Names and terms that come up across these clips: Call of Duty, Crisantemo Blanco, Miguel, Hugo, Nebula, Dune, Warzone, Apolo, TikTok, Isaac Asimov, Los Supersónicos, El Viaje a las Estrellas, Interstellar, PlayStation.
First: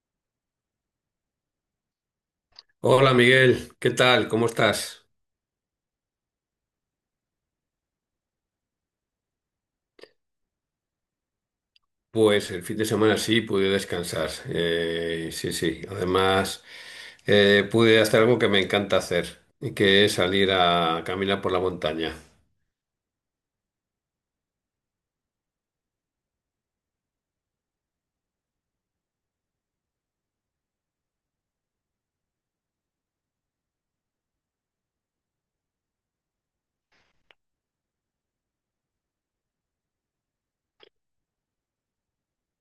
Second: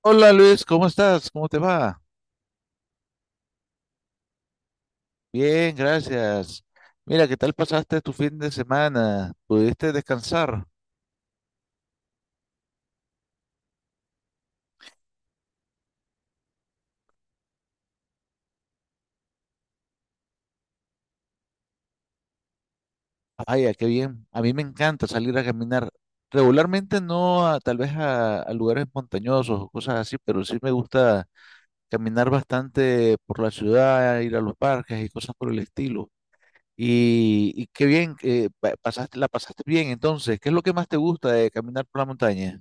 Hola Luis, ¿cómo estás? ¿Cómo te va? Hola Miguel, ¿qué tal? ¿Cómo estás? Bien, gracias. Mira, ¿qué tal pasaste tu fin de semana? ¿Pudiste descansar? Pues el fin de semana sí pude descansar. Sí, sí. Además, pude hacer algo que me encanta hacer, y que es salir a caminar por la montaña. Vaya, qué bien. A mí me encanta salir a caminar. Regularmente no, tal vez a lugares montañosos o cosas así, pero sí me gusta caminar bastante por la ciudad, ir a los parques y cosas por el estilo. Y qué bien, que pasaste, la pasaste bien entonces. ¿Qué es lo que más te gusta de caminar por la montaña?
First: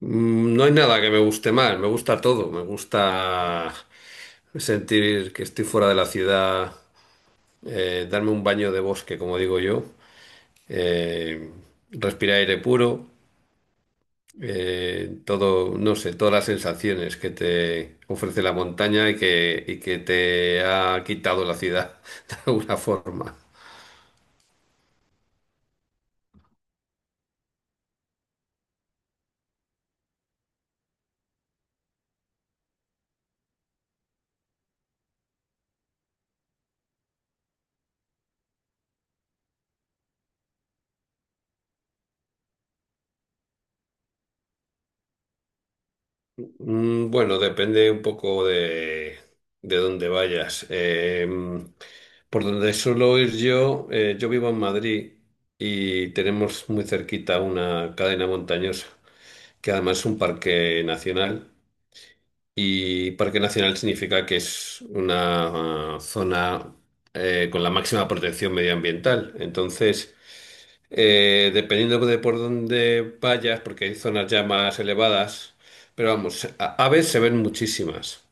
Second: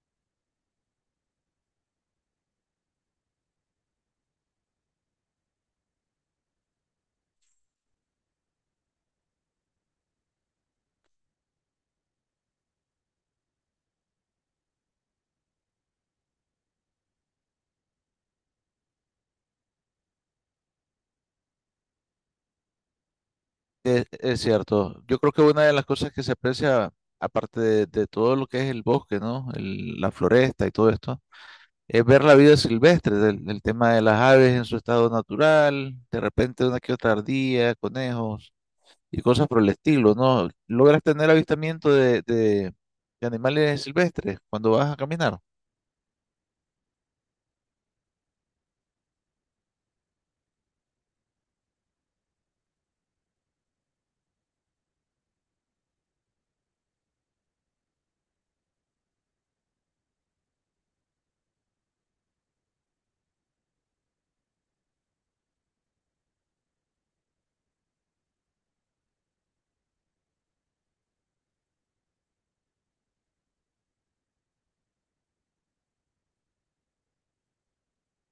Mm, no hay nada que me guste más, me gusta todo. Me gusta sentir que estoy fuera de la ciudad, darme un baño de bosque, como digo yo, eh, respirar aire puro. Todo, no sé, todas las sensaciones que te ofrece la montaña y que te ha quitado la ciudad de alguna forma. Es cierto. Yo creo que una de las cosas que se aprecia, aparte de todo lo que es el bosque, ¿no? La floresta y todo esto, es ver la vida silvestre, del tema de las aves en su estado natural, de repente una que otra ardilla, conejos y cosas por el estilo, ¿no? Logras tener avistamiento de de animales silvestres cuando vas a caminar. Mm, bueno, depende un poco de dónde vayas. Por donde suelo ir yo, yo vivo en Madrid y tenemos muy cerquita una cadena montañosa, que además es un parque nacional. Y parque nacional significa que es una zona con la máxima protección medioambiental. Entonces, dependiendo de por dónde vayas, porque hay zonas ya más elevadas, pero vamos, aves se ven muchísimas.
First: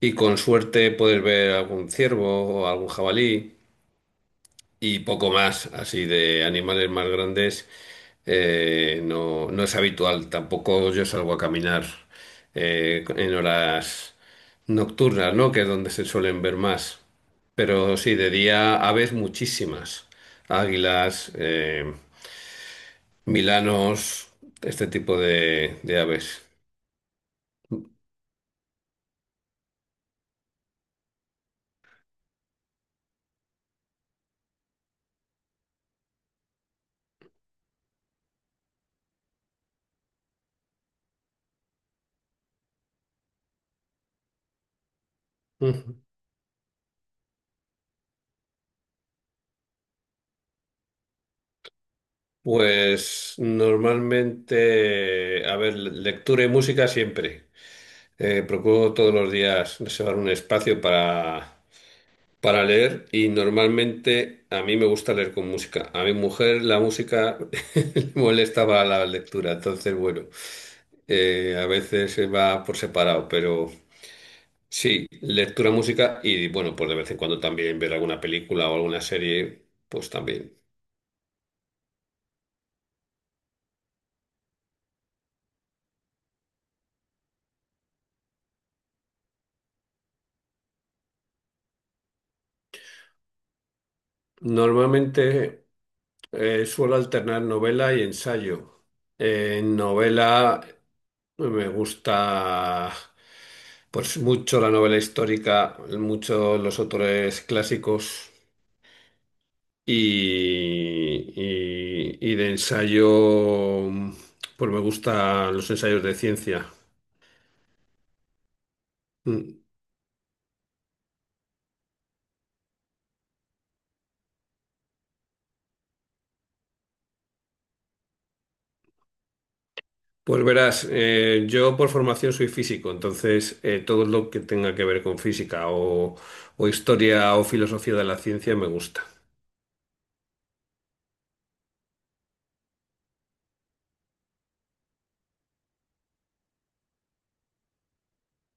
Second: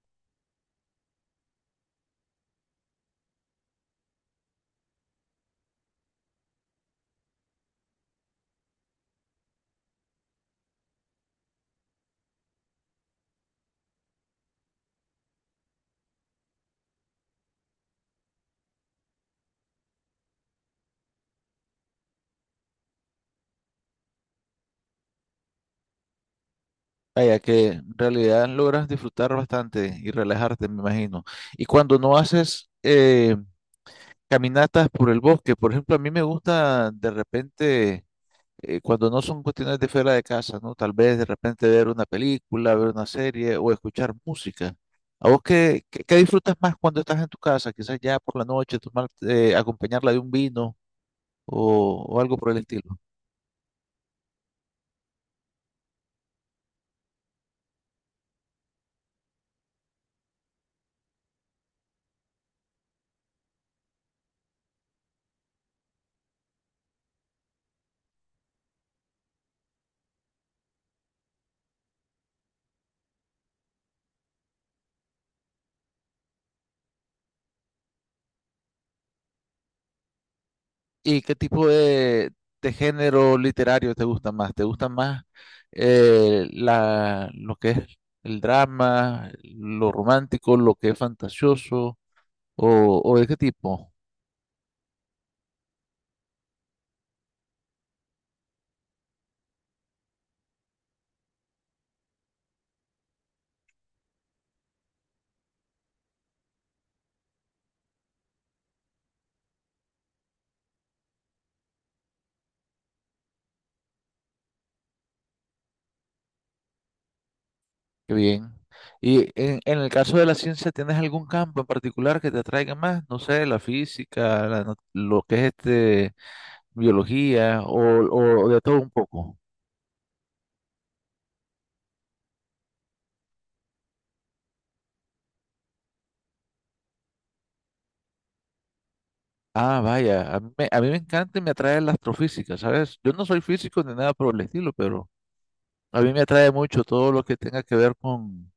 Y con suerte puedes ver algún ciervo o algún jabalí y poco más, así de animales más grandes, no, no es habitual. Tampoco yo salgo a caminar en horas nocturnas, ¿no? Que es donde se suelen ver más. Pero sí, de día aves muchísimas. Águilas, milanos, este tipo de aves. Vaya, que en realidad logras disfrutar bastante y relajarte, me imagino. Y cuando no haces... caminatas por el bosque, por ejemplo, a mí me gusta de repente, cuando no son cuestiones de fuera de casa, ¿no? Tal vez de repente ver una película, ver una serie o escuchar música. ¿A vos qué, Ujú. qué, qué disfrutas más cuando estás en tu casa? Quizás ya por la noche, tomar, acompañarla de un vino o algo por el estilo. Pues normalmente, a ver, lectura y música siempre. Procuro todos los días reservar un espacio para leer y normalmente a mí me gusta leer con música. A mi mujer la música le molesta para la lectura, entonces bueno, a veces se va por separado, pero sí, lectura, música y bueno, pues de vez en cuando también ver alguna película o alguna serie, pues también. ¿Y qué tipo de género literario te gusta más? ¿Te gusta más la, lo que es el drama, lo romántico, lo que es fantasioso? O de qué tipo? Normalmente suelo alternar novela y ensayo. En novela, pues me gusta pues mucho la novela histórica, mucho los autores clásicos y, y de ensayo, pues me gustan los ensayos de ciencia. Qué bien. Y Mm. En el caso de la ciencia, ¿tienes algún campo en particular que te atraiga más? No sé, la física, la no- lo que es este, biología o de todo un poco. Pues verás, yo por formación soy físico, entonces todo lo que tenga que ver con física o historia o filosofía de la ciencia me gusta. Ah, vaya, a mí me encanta y me atrae la astrofísica, ¿sabes? Yo no soy físico ni nada por el estilo, pero a mí me atrae mucho todo lo que tenga que ver con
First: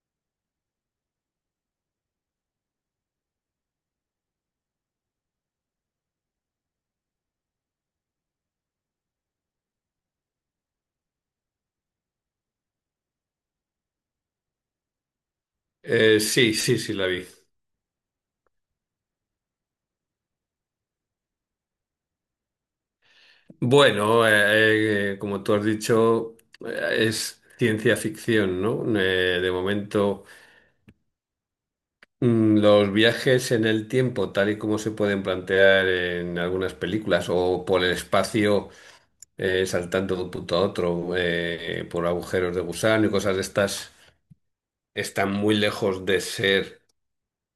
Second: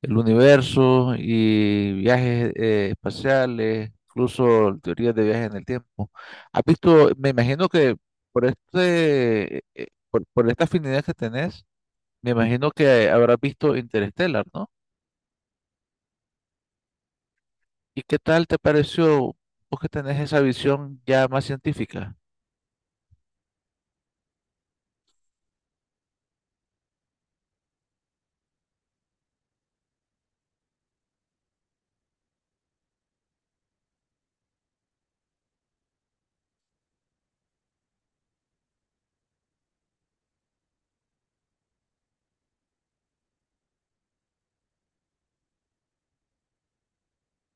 el universo y viajes espaciales, incluso teorías de viajes en el tiempo. ¿Has visto? Me imagino que por por esta afinidad que tenés, me imagino que habrás visto Interstellar, ¿no? Sí, sí, sí, la vi. ¿Y qué tal te pareció vos que tenés esa visión ya más científica? Bueno, como tú has dicho, es ciencia ficción, ¿no? De momento, los viajes en el tiempo, tal y como se pueden plantear en algunas películas, o por el espacio, saltando de un punto a otro, por agujeros de gusano y cosas de estas, están muy lejos de ser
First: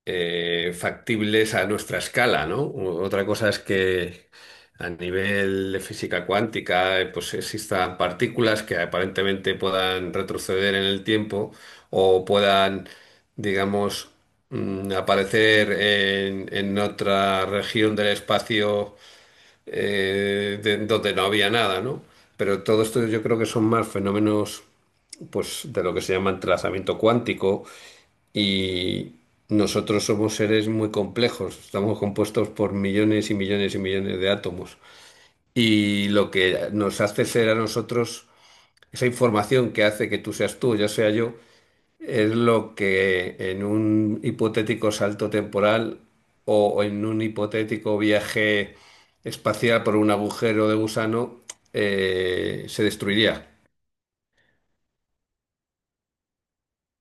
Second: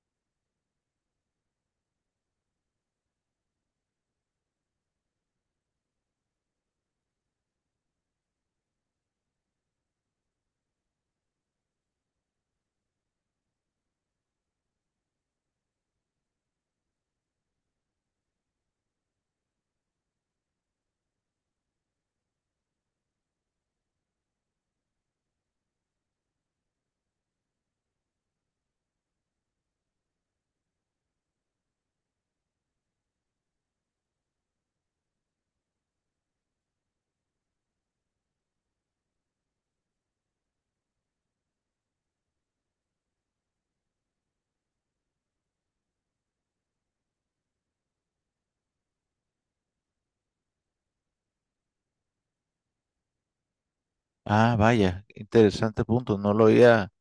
factibles a nuestra escala, ¿no? Otra cosa es que a nivel de física cuántica, pues existan partículas que aparentemente puedan retroceder en el tiempo o puedan, digamos, aparecer en otra región del espacio donde no había nada, ¿no? Pero todo esto yo creo que son más fenómenos pues de lo que se llama entrelazamiento cuántico y nosotros somos seres muy complejos, estamos compuestos por millones y millones y millones de átomos. Y lo que nos hace ser a nosotros, esa información que hace que tú seas tú, yo sea yo, es lo que en un hipotético salto temporal o en un hipotético viaje espacial por un agujero de gusano se destruiría. Ah, vaya, interesante punto, no lo había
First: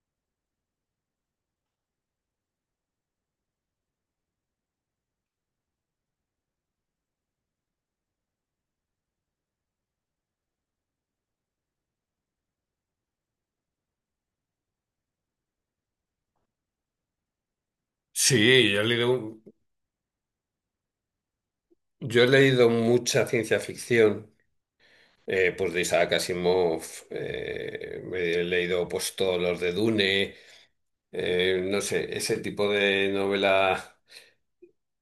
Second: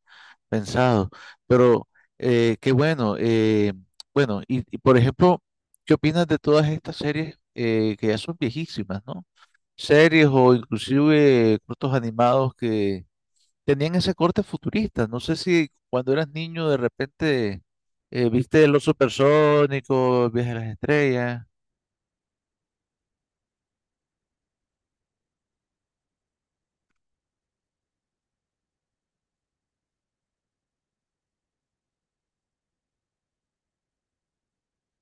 pensado. Pero qué bueno. Bueno, por ejemplo, ¿qué opinas de todas estas series que ya son viejísimas, ¿no? Series o inclusive cortos animados que tenían ese corte futurista. No sé si cuando eras niño de repente viste Sí, Los Supersónicos, El Viaje a las Estrellas. yo he leído mucha ciencia ficción. Pues de Isaac Asimov me he leído pues todos los de Dune, no sé, ese tipo de novela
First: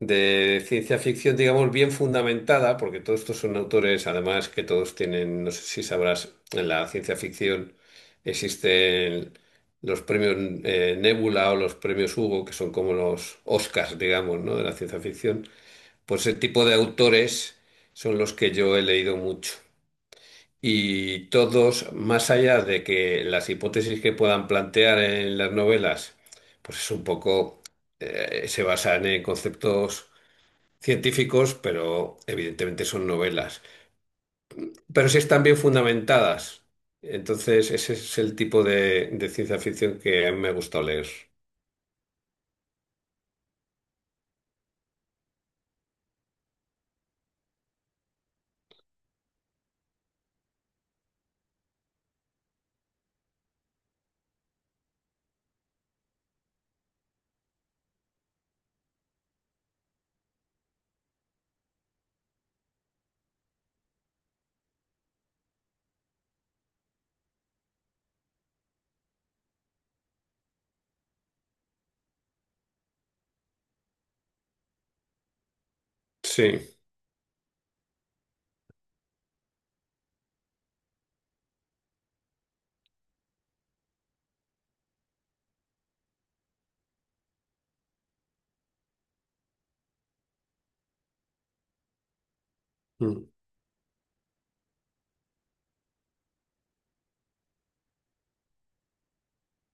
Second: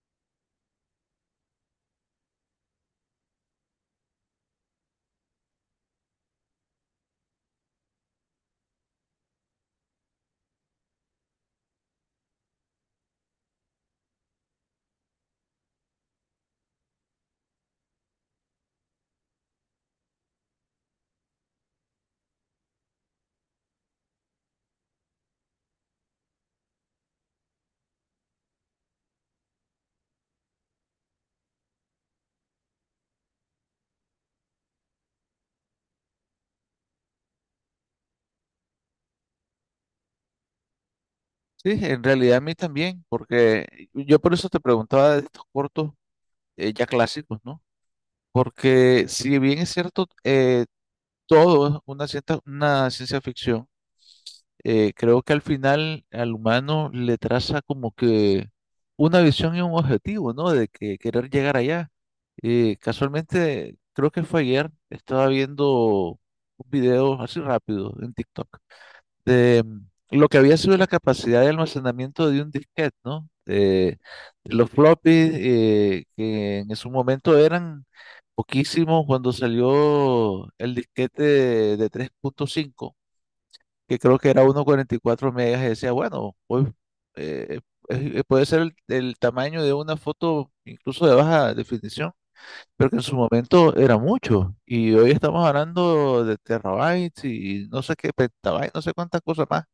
de ciencia ficción, digamos, bien fundamentada, porque todos estos son autores, además que todos tienen, no sé si sabrás, en la ciencia ficción existen los premios Nebula o los premios Hugo, que son como los Oscars, digamos, ¿no?, de la ciencia ficción. Pues ese tipo de autores son los que yo he leído mucho. Y todos, más allá de que las hipótesis que puedan plantear en las novelas, pues es un poco, se basan en conceptos científicos, pero evidentemente son novelas. Pero sí están bien fundamentadas. Entonces, ese es el tipo de ciencia ficción que a mí me gusta leer. Sí, en realidad a mí también, porque yo por eso te preguntaba de estos cortos ya clásicos, ¿no? Porque si bien es cierto, todo una cierta, una ciencia ficción. Creo que al final al humano le traza como que una visión y un objetivo, ¿no? De que querer llegar allá. Casualmente, creo que fue ayer, estaba viendo un video así rápido en TikTok de lo que había sido la capacidad de almacenamiento de un disquete, ¿no? De los floppies, que en Sí, su momento eran poquísimo cuando salió el disquete de 3.5, que creo que era 1.44 megas, y decía, bueno, hoy eh, puede ser el tamaño de una foto incluso de baja definición, pero que en su mm, momento era mucho. Y hoy estamos hablando de terabytes y no sé qué, petabytes, no sé cuántas cosas más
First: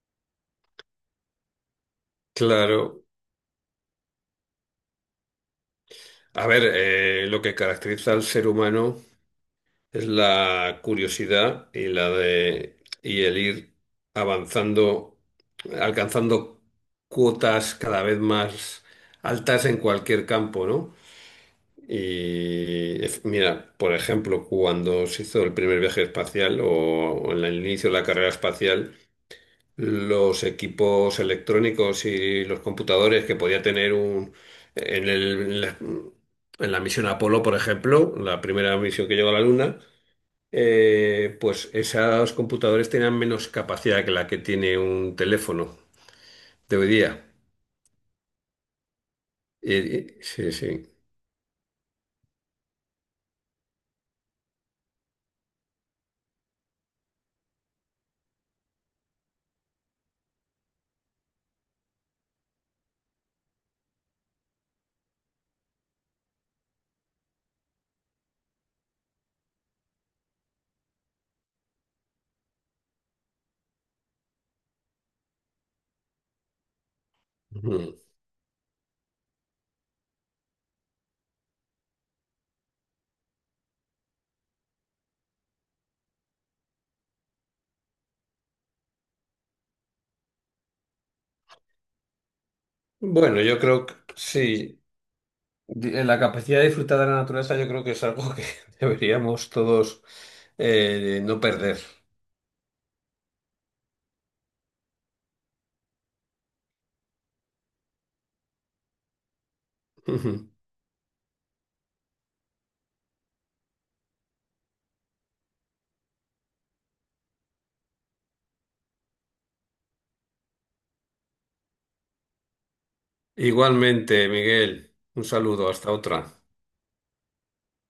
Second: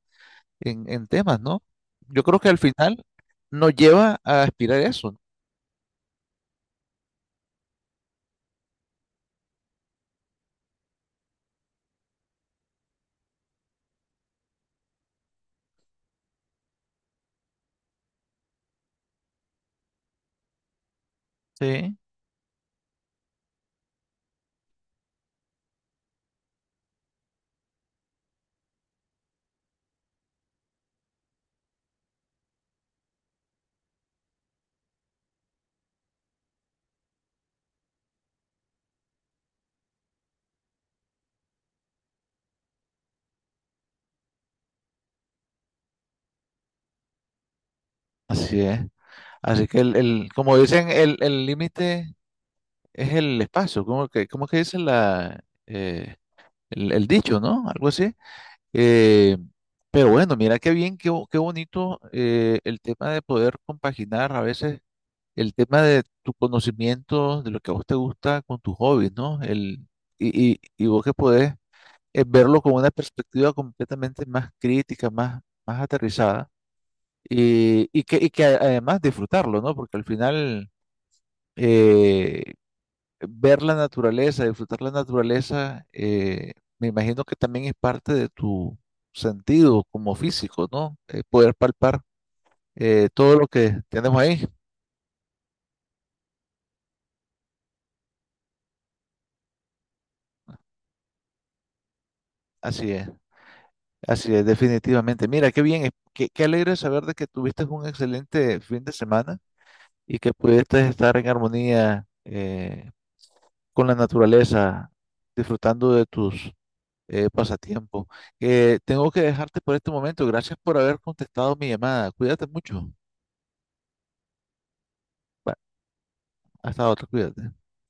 en temas, ¿no? Yo creo que al final claro. nos lleva a aspirar eso. A ver, lo que caracteriza al ser humano es la curiosidad y la de y el ir avanzando, alcanzando cuotas cada vez más altas en cualquier campo, ¿no? Sí, Mira, por ejemplo, cuando se hizo el primer viaje espacial o en el inicio de la carrera espacial, los equipos electrónicos y los computadores que podía tener un en el- en la en la misión Apolo, por ejemplo, la primera misión que llegó a la Luna, pues esos computadores tenían menos capacidad que la que tiene un teléfono de hoy día. así es. Así que Sí, como sí. dicen, el límite es el espacio, cómo que dice la, el dicho, ¿no? Algo así. Eh, pero bueno, mira qué bien, qué, qué bonito el tema de poder compaginar a veces el tema de tu conocimiento, de lo que a vos te gusta con tus hobbies, ¿no? Y vos que podés verlo con una perspectiva completamente más crítica, más, más aterrizada, Ujú. Y que además disfrutarlo, ¿no? Porque al final... eh, ver la naturaleza, disfrutar la naturaleza, me imagino que también es parte de tu sentido como físico, ¿no? Poder palpar todo Bueno, lo yo que creo que tenemos ahí. sí. La capacidad de disfrutar de la naturaleza yo creo que es algo que deberíamos todos no perder. Así es, así es, definitivamente. Mira, qué bien, qué alegre saber de que tuviste un excelente fin de semana y que Ujú. pudiste estar en armonía con la naturaleza, disfrutando de tus pasatiempos. Tengo que dejarte por este momento. Gracias por haber contestado mi llamada. Cuídate mucho. Igualmente, Miguel, un saludo, hasta otra. Hasta otra, cuídate.